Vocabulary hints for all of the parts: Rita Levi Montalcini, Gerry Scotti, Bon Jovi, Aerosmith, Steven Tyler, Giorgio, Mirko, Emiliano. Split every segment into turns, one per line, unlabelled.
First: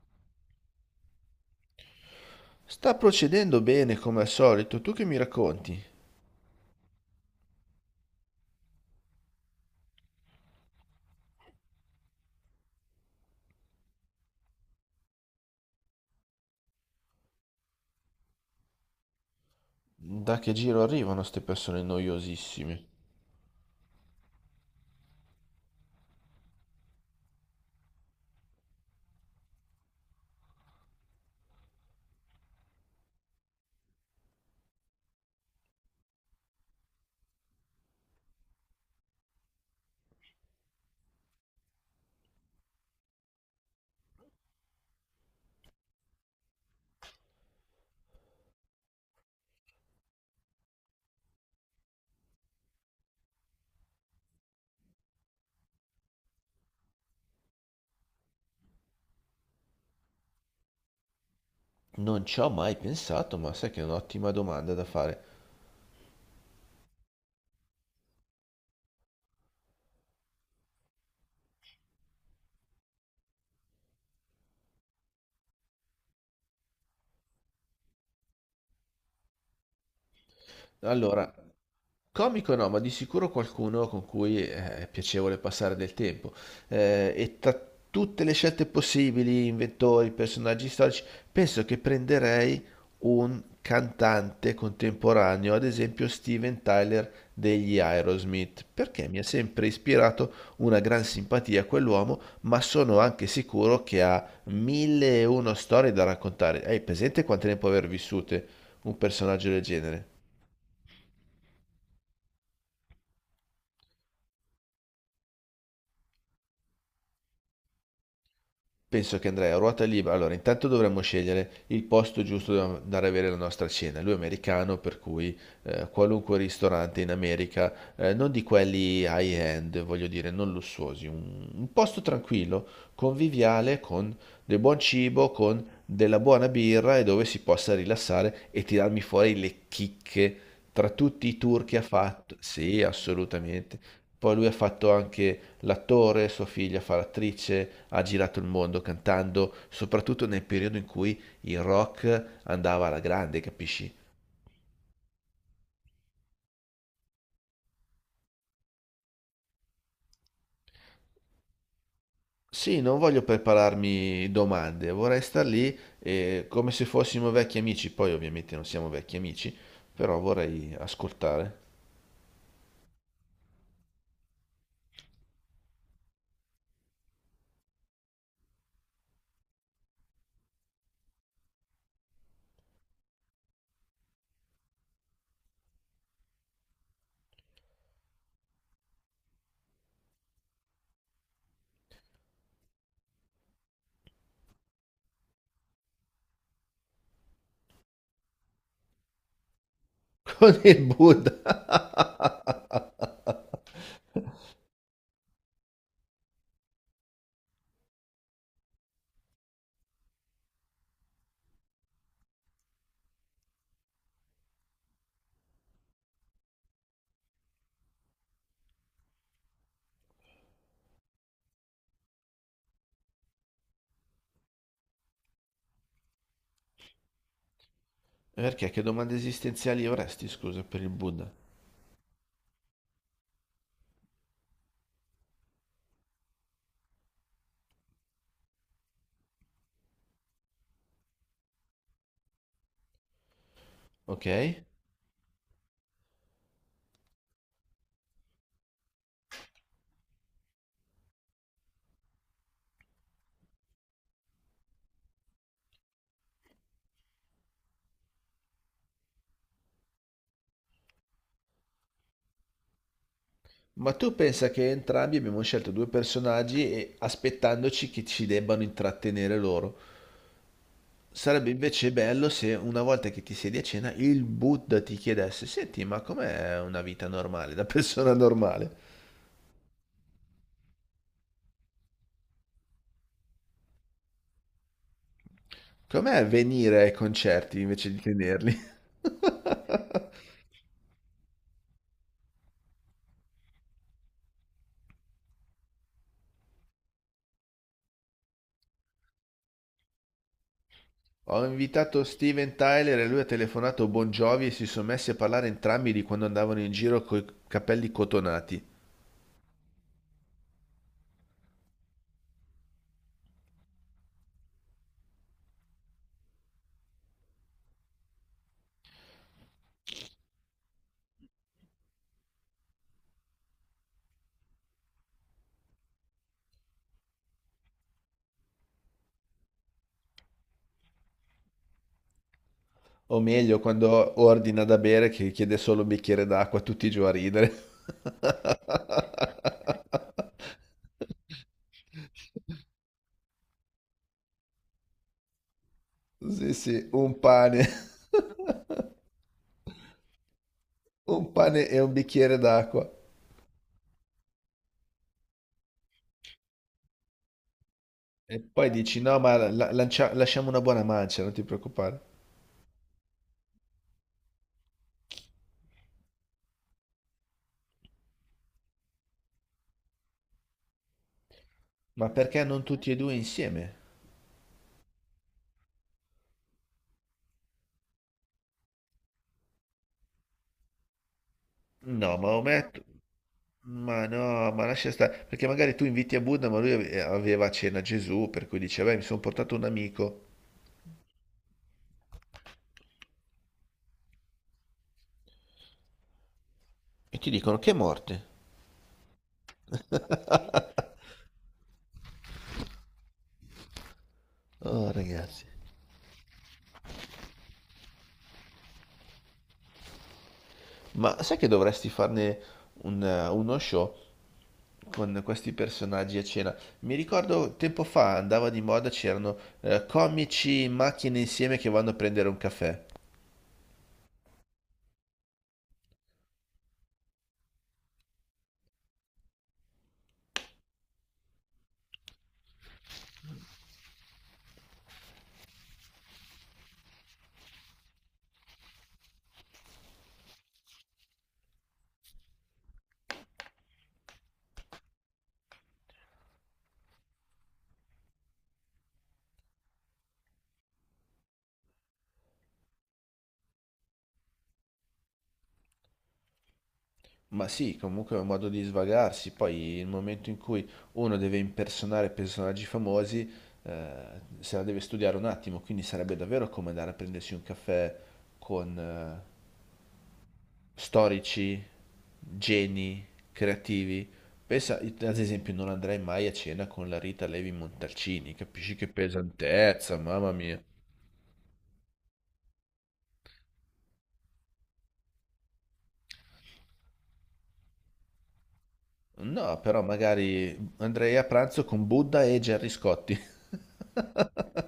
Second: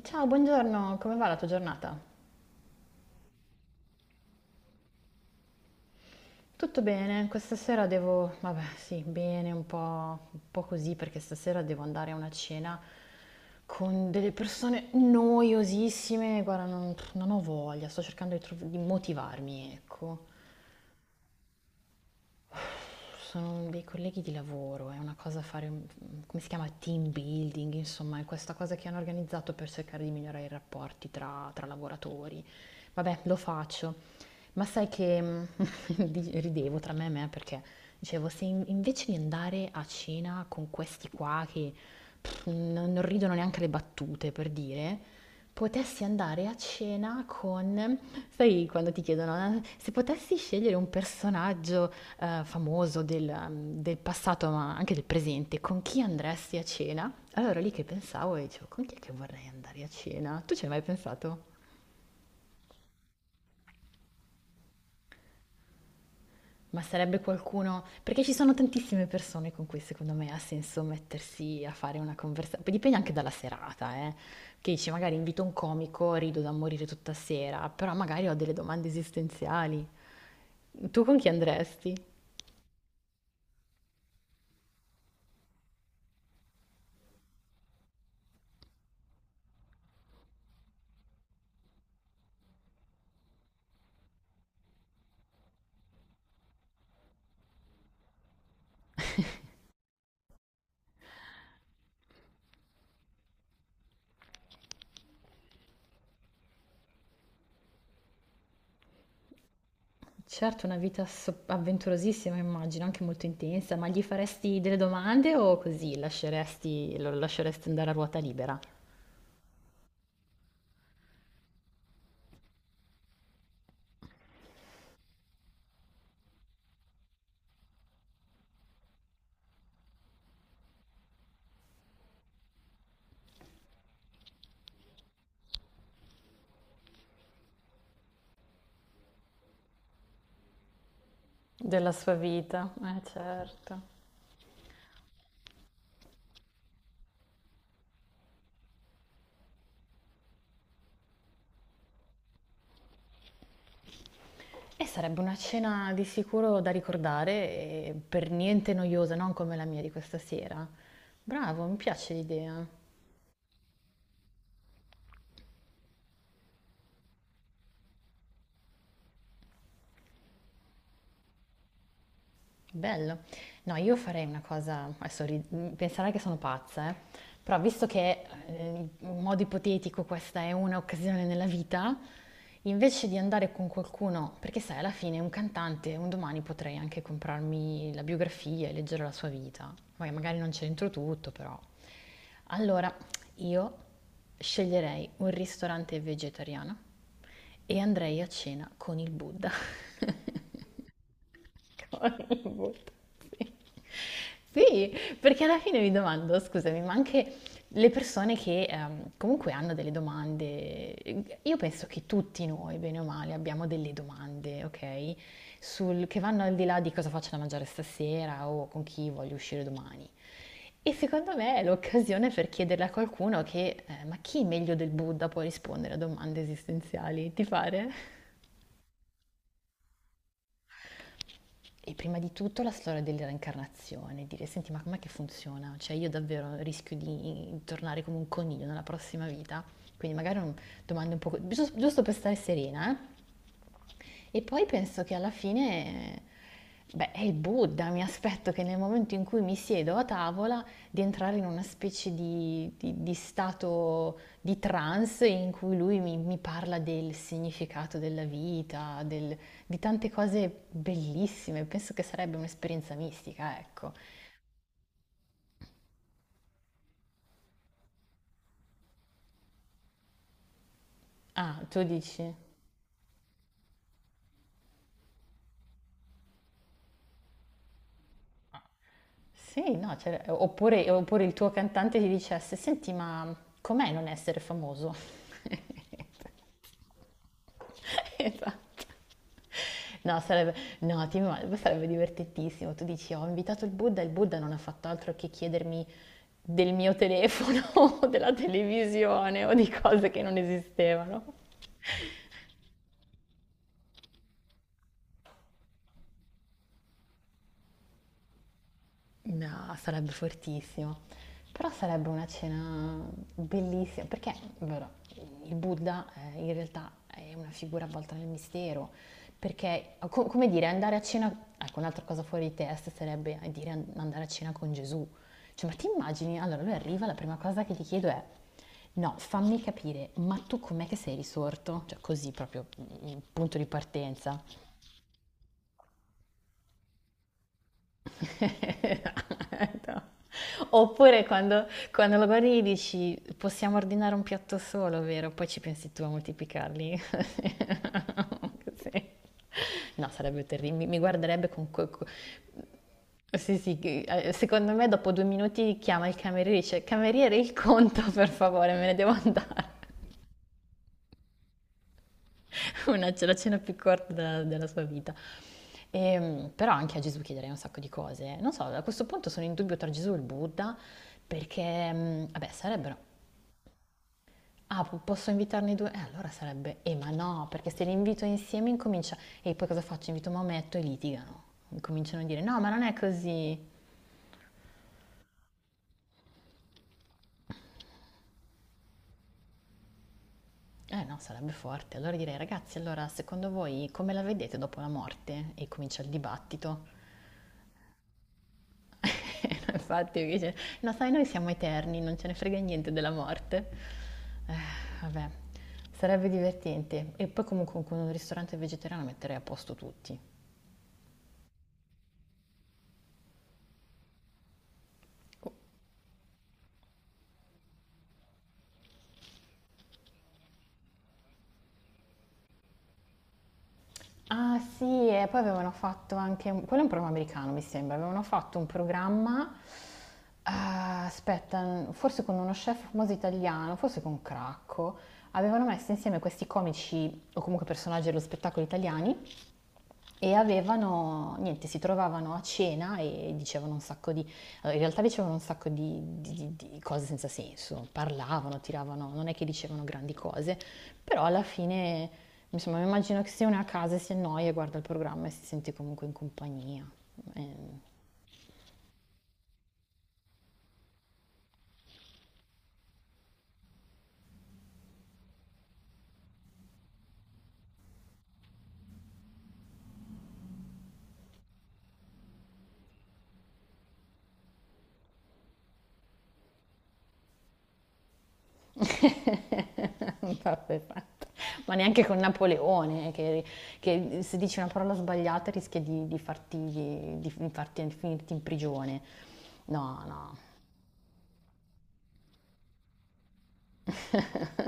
Ciao, buongiorno, come va la tua giornata?
Sta procedendo bene come al solito, tu che mi racconti?
Tutto bene, questa sera devo, vabbè, sì, bene, un po' così, perché stasera devo andare a una cena con delle persone noiosissime, guarda, non ho voglia, sto cercando di, di motivarmi, ecco.
Da che giro arrivano ste persone noiosissime?
Sono dei colleghi di lavoro, è una cosa fare, come si chiama, team building, insomma, è questa cosa che hanno organizzato per cercare di migliorare i rapporti tra lavoratori. Vabbè, lo faccio. Ma sai che ridevo tra me e me perché dicevo, se invece di andare a cena con questi qua che pff, non ridono neanche le battute, per dire, potessi andare a cena con, sai, quando ti chiedono, se potessi scegliere un personaggio famoso del, del passato, ma anche del presente, con chi andresti a cena? Allora lì che pensavo e dicevo, con chi è che vorrei andare a cena? Tu ci hai mai pensato?
Non ci ho mai pensato, ma sai che è un'ottima domanda da fare.
Ma sarebbe qualcuno, perché ci sono tantissime persone con cui secondo me ha senso mettersi a fare una conversazione, poi dipende anche dalla serata, eh. Che dici, magari invito un comico, rido da morire tutta sera, però magari ho delle domande esistenziali. Tu con chi
Allora,
andresti?
comico no, ma di sicuro qualcuno con cui è piacevole passare del tempo. E tra tutte le scelte possibili, inventori, personaggi storici, penso che prenderei un cantante contemporaneo, ad esempio Steven Tyler degli Aerosmith, perché mi ha sempre ispirato una gran simpatia a quell'uomo, ma sono anche sicuro che ha mille e uno storie da raccontare. Hai presente quante ne può aver vissute un personaggio del genere?
Certo, una vita avventurosissima, immagino, anche molto intensa, ma gli faresti delle domande o così lo lasceresti andare a ruota libera?
Penso che andrei a ruota libera. Allora, intanto dovremmo scegliere il posto giusto dove andare a avere la nostra cena. Lui è americano, per cui qualunque ristorante in America, non di quelli high-end, voglio dire, non lussuosi, un posto tranquillo, conviviale, con del buon cibo, con della buona birra e dove si possa rilassare e tirarmi fuori le chicche tra tutti i tour che ha
Della sua
fatto.
vita.
Sì, assolutamente.
Certo.
Poi lui ha fatto anche l'attore, sua figlia fa l'attrice, ha girato il mondo cantando, soprattutto nel periodo in cui il rock andava alla grande, capisci?
E sarebbe una cena di sicuro da ricordare e per niente noiosa, non come la mia di questa sera. Bravo, mi piace l'idea.
Sì, non voglio prepararmi domande, vorrei star lì come se fossimo vecchi amici, poi ovviamente non siamo vecchi amici, però vorrei ascoltare.
Bello. No, io farei una cosa, adesso penserai che sono pazza, eh. Però visto che in modo ipotetico questa è un'occasione nella vita, invece di andare con qualcuno, perché sai, alla fine un cantante, un domani potrei anche comprarmi la biografia e leggere la sua vita. Poi magari non c'entro tutto, però. Allora, io sceglierei un ristorante vegetariano e andrei a cena con il Buddha.
Con il Buddha.
Sì. Sì, perché alla fine mi domando, scusami, ma anche le persone che comunque hanno delle domande, io penso che tutti noi, bene o male, abbiamo delle domande, ok? Sul, che vanno al di là di cosa faccio da mangiare stasera o con chi voglio uscire domani. E secondo me è l'occasione per chiederle a qualcuno che, ma chi meglio del Buddha può rispondere a domande esistenziali? Ti pare?
Perché che domande esistenziali avresti, scusa, per il Buddha?
E prima di tutto la storia della reincarnazione, dire senti ma com'è che funziona? Cioè io davvero rischio di tornare come un coniglio nella prossima vita? Quindi magari un, domande un po', giusto, giusto per stare serena, eh?
Ok?
E poi penso che alla fine, beh, è il Buddha, mi aspetto che nel momento in cui mi siedo a tavola di entrare in una specie di, di stato di trance in cui lui mi parla del significato della vita, di tante cose bellissime. Penso che sarebbe un'esperienza mistica, ecco.
Ma tu pensa che entrambi abbiamo scelto due personaggi e aspettandoci che ci debbano intrattenere loro. Sarebbe
Ah, tu
invece bello
dici?
se una volta che ti siedi a cena il Buddha ti chiedesse, senti, ma com'è una vita normale, da persona normale?
Sì, no, cioè, oppure il tuo cantante ti dicesse, senti, ma com'è non essere famoso?
Com'è venire ai concerti invece di tenerli?
Esatto. No, sarebbe, no, sarebbe divertentissimo. Tu dici, ho invitato il Buddha non ha fatto altro che chiedermi del mio telefono, o della televisione o di cose che non esistevano.
Ho invitato Steven Tyler e lui ha telefonato Bon Jovi e si sono messi a parlare entrambi di quando andavano in giro coi capelli cotonati.
No, sarebbe fortissimo. Però sarebbe una cena bellissima, perché vero, il Buddha in realtà è una figura avvolta nel mistero, perché come dire, andare a cena, ecco un'altra cosa fuori di testa sarebbe dire andare a cena con Gesù. Cioè, ma ti immagini? Allora lui arriva, la prima cosa che gli chiedo è, no, fammi capire, ma tu com'è che sei risorto? Cioè così proprio,
O
punto
meglio,
di
quando
partenza.
ordina da bere che chiede solo un bicchiere d'acqua, tutti giù a ridere.
No. Oppure quando lo guardi gli dici possiamo ordinare un piatto solo, vero? Poi ci pensi tu a
Sì, sì,
moltiplicarli.
un pane.
Così. No, sarebbe terribile, mi
Un
guarderebbe
pane
con...
e un bicchiere d'acqua.
Sì, sì, secondo me dopo 2 minuti chiama il cameriere e dice cameriere il conto per
E poi
favore, me ne
dici,
devo
no, ma
andare.
lasciamo una buona mancia, non ti preoccupare.
Una, la cena più corta della, della sua vita. Però anche a Gesù chiederei un sacco di cose. Non so, a questo punto sono in dubbio tra Gesù e il Buddha, perché,
Ma perché
vabbè,
non tutti e
sarebbero...
due insieme?
Ah, posso invitarne due? Allora sarebbe... ma no, perché se li invito insieme incomincia... E poi cosa faccio? Invito Maometto e litigano.
No,
Cominciano a
ma
dire, no, ma non
ometto...
è così.
Ma no, ma lascia stare. Perché magari tu inviti a Buddha, ma aveva a cena Gesù, per cui dice, beh, mi sono portato un amico.
Eh no, sarebbe forte. Allora direi, ragazzi, allora secondo voi come la vedete dopo la morte? E comincia il dibattito.
E ti dicono, che morte.
Infatti, perché dice, no, sai, noi siamo eterni, non ce ne frega niente della morte. Eh,
Oh,
vabbè,
ragazzi.
sarebbe divertente. E poi comunque con un ristorante vegetariano metterei a posto tutti.
Ma sai che dovresti farne uno show? Con questi personaggi a cena. Mi ricordo tempo fa andava di moda, c'erano comici in macchina insieme che vanno a prendere un caffè.
Ah sì, e poi avevano fatto anche, quello è un programma americano mi sembra, avevano fatto un programma, ah, aspetta, forse con uno chef famoso italiano, forse con Cracco, avevano messo insieme questi comici o comunque personaggi dello spettacolo italiani. E avevano, niente, si trovavano a cena e dicevano un sacco di, in realtà dicevano un sacco di, di cose senza senso, parlavano, tiravano, non è che dicevano grandi cose, però alla fine, insomma, mi immagino che se uno è a casa e si annoia, guarda il programma e si sente comunque in compagnia.
Ma sì,
Eh,
comunque è un modo di svagarsi. Poi il momento in cui uno deve impersonare personaggi famosi, eh, se la deve studiare un attimo, quindi sarebbe davvero come andare a prendersi un caffè con, storici, geni, creativi. Pensa, ad esempio, non andrei mai a cena con la Rita Levi Montalcini, capisci che pesantezza, mamma mia.
vabbè, fatta. Ma neanche con Napoleone, che se dici una parola sbagliata rischia di farti, di finirti in prigione.
No, però
No, no,
magari andrei a pranzo con Buddha e Gerry Scotti.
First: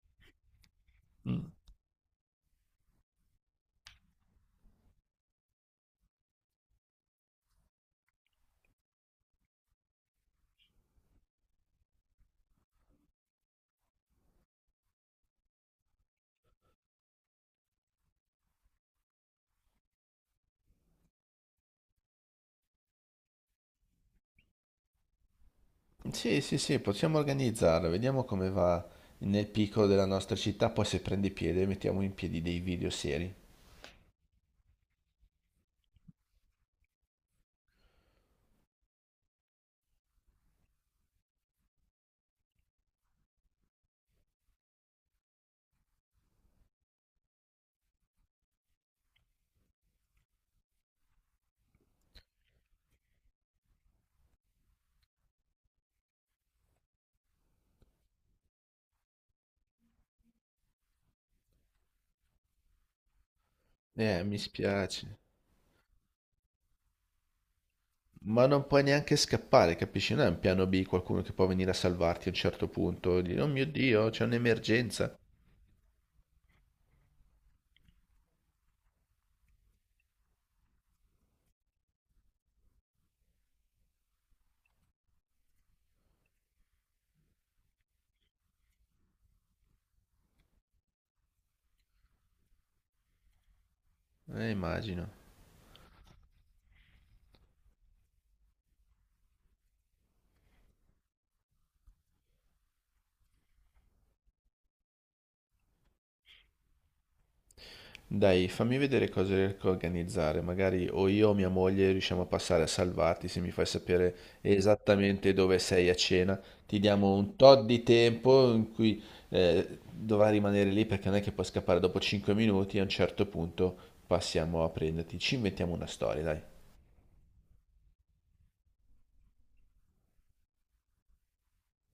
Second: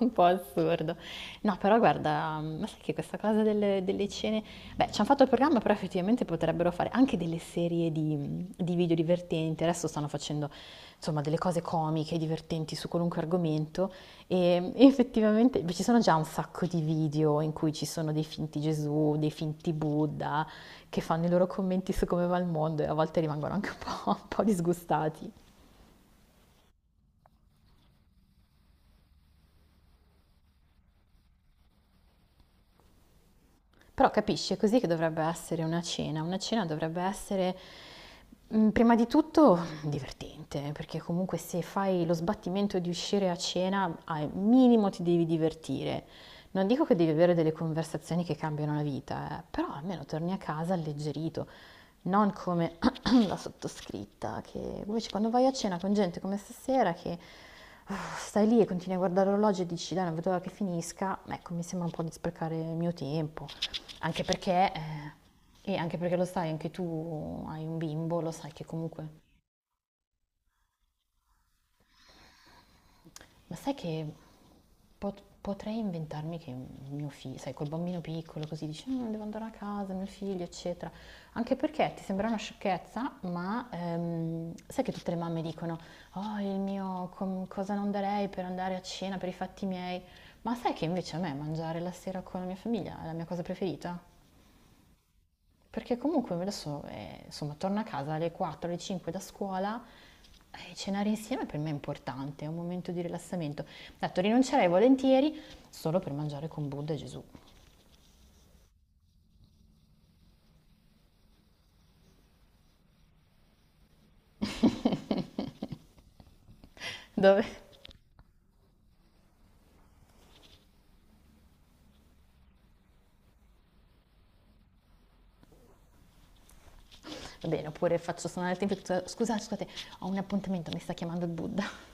un po' assurdo. No, però guarda, ma sai che questa cosa delle, delle cene... Beh, ci hanno fatto il programma, però effettivamente potrebbero fare anche delle serie di video divertenti. Adesso stanno facendo, insomma, delle cose comiche, divertenti su qualunque argomento. E effettivamente, beh, ci sono già un sacco di video in cui ci sono dei finti Gesù, dei finti Buddha, che fanno i loro commenti su come va il mondo e a volte rimangono anche un po', un po' disgustati.
Sì, sì, sì, possiamo organizzarlo, vediamo come va nel piccolo della nostra città, poi se prende piede mettiamo in piedi dei video seri.
Però capisci, è così che dovrebbe essere una cena. Una cena dovrebbe essere prima di tutto divertente, perché comunque se fai lo sbattimento di uscire a cena, al minimo ti devi divertire. Non dico che devi avere delle conversazioni che cambiano la vita, però almeno torni a casa alleggerito, non come la sottoscritta, che invece quando vai a cena con gente come stasera che stai lì e continui a guardare l'orologio e dici dai non vedo l'ora che finisca, ecco mi sembra un po' di sprecare il mio tempo, anche
Mi
perché,
spiace.
e anche perché lo sai, anche tu hai un bimbo, lo
Ma
sai
non
che
puoi neanche
comunque.
scappare, capisci? Non è un piano B, qualcuno che può venire a salvarti a un certo punto, e dire, oh
Ma
mio
sai che
Dio, c'è un'emergenza.
potrei inventarmi che mio figlio, sai, col bambino piccolo così dice, "Mm, devo andare a casa, mio figlio, eccetera. Anche perché ti sembra una sciocchezza, ma sai che tutte le mamme dicono, oh, il mio, cosa non darei per andare a cena, per i fatti miei. Ma sai che invece a me mangiare la sera con la mia famiglia è la mia cosa preferita?
Immagino.
Perché comunque adesso, insomma, torno a casa alle 4, alle 5 da scuola, cenare insieme per me è importante, è un momento di rilassamento. Detto, rinuncerei volentieri solo per mangiare con Buddha e Gesù.
Dai, fammi vedere cosa riesco a organizzare. Magari o io o mia moglie riusciamo a passare a salvarti se mi fai sapere esattamente dove sei a cena. Ti diamo un
Dove?
tot di tempo in cui dovrai rimanere lì perché non è che puoi scappare dopo 5 minuti. A un certo punto passiamo a prenderti. Ci inventiamo una storia, dai.
Va bene, oppure faccio suonare il tempio, scusate, scusate, ho un appuntamento, mi sta chiamando il Buddha.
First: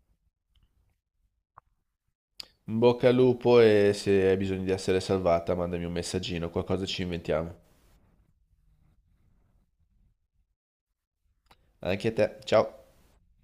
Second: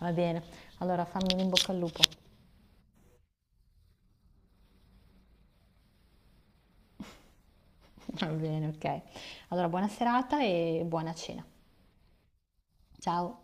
Va bene, allora fammi un in bocca al lupo.
In bocca al lupo e se hai bisogno di essere salvata, mandami un messaggino, qualcosa ci inventiamo.
Va bene, ok. Allora, buona serata e buona cena.
Anche a te, ciao!
Ciao.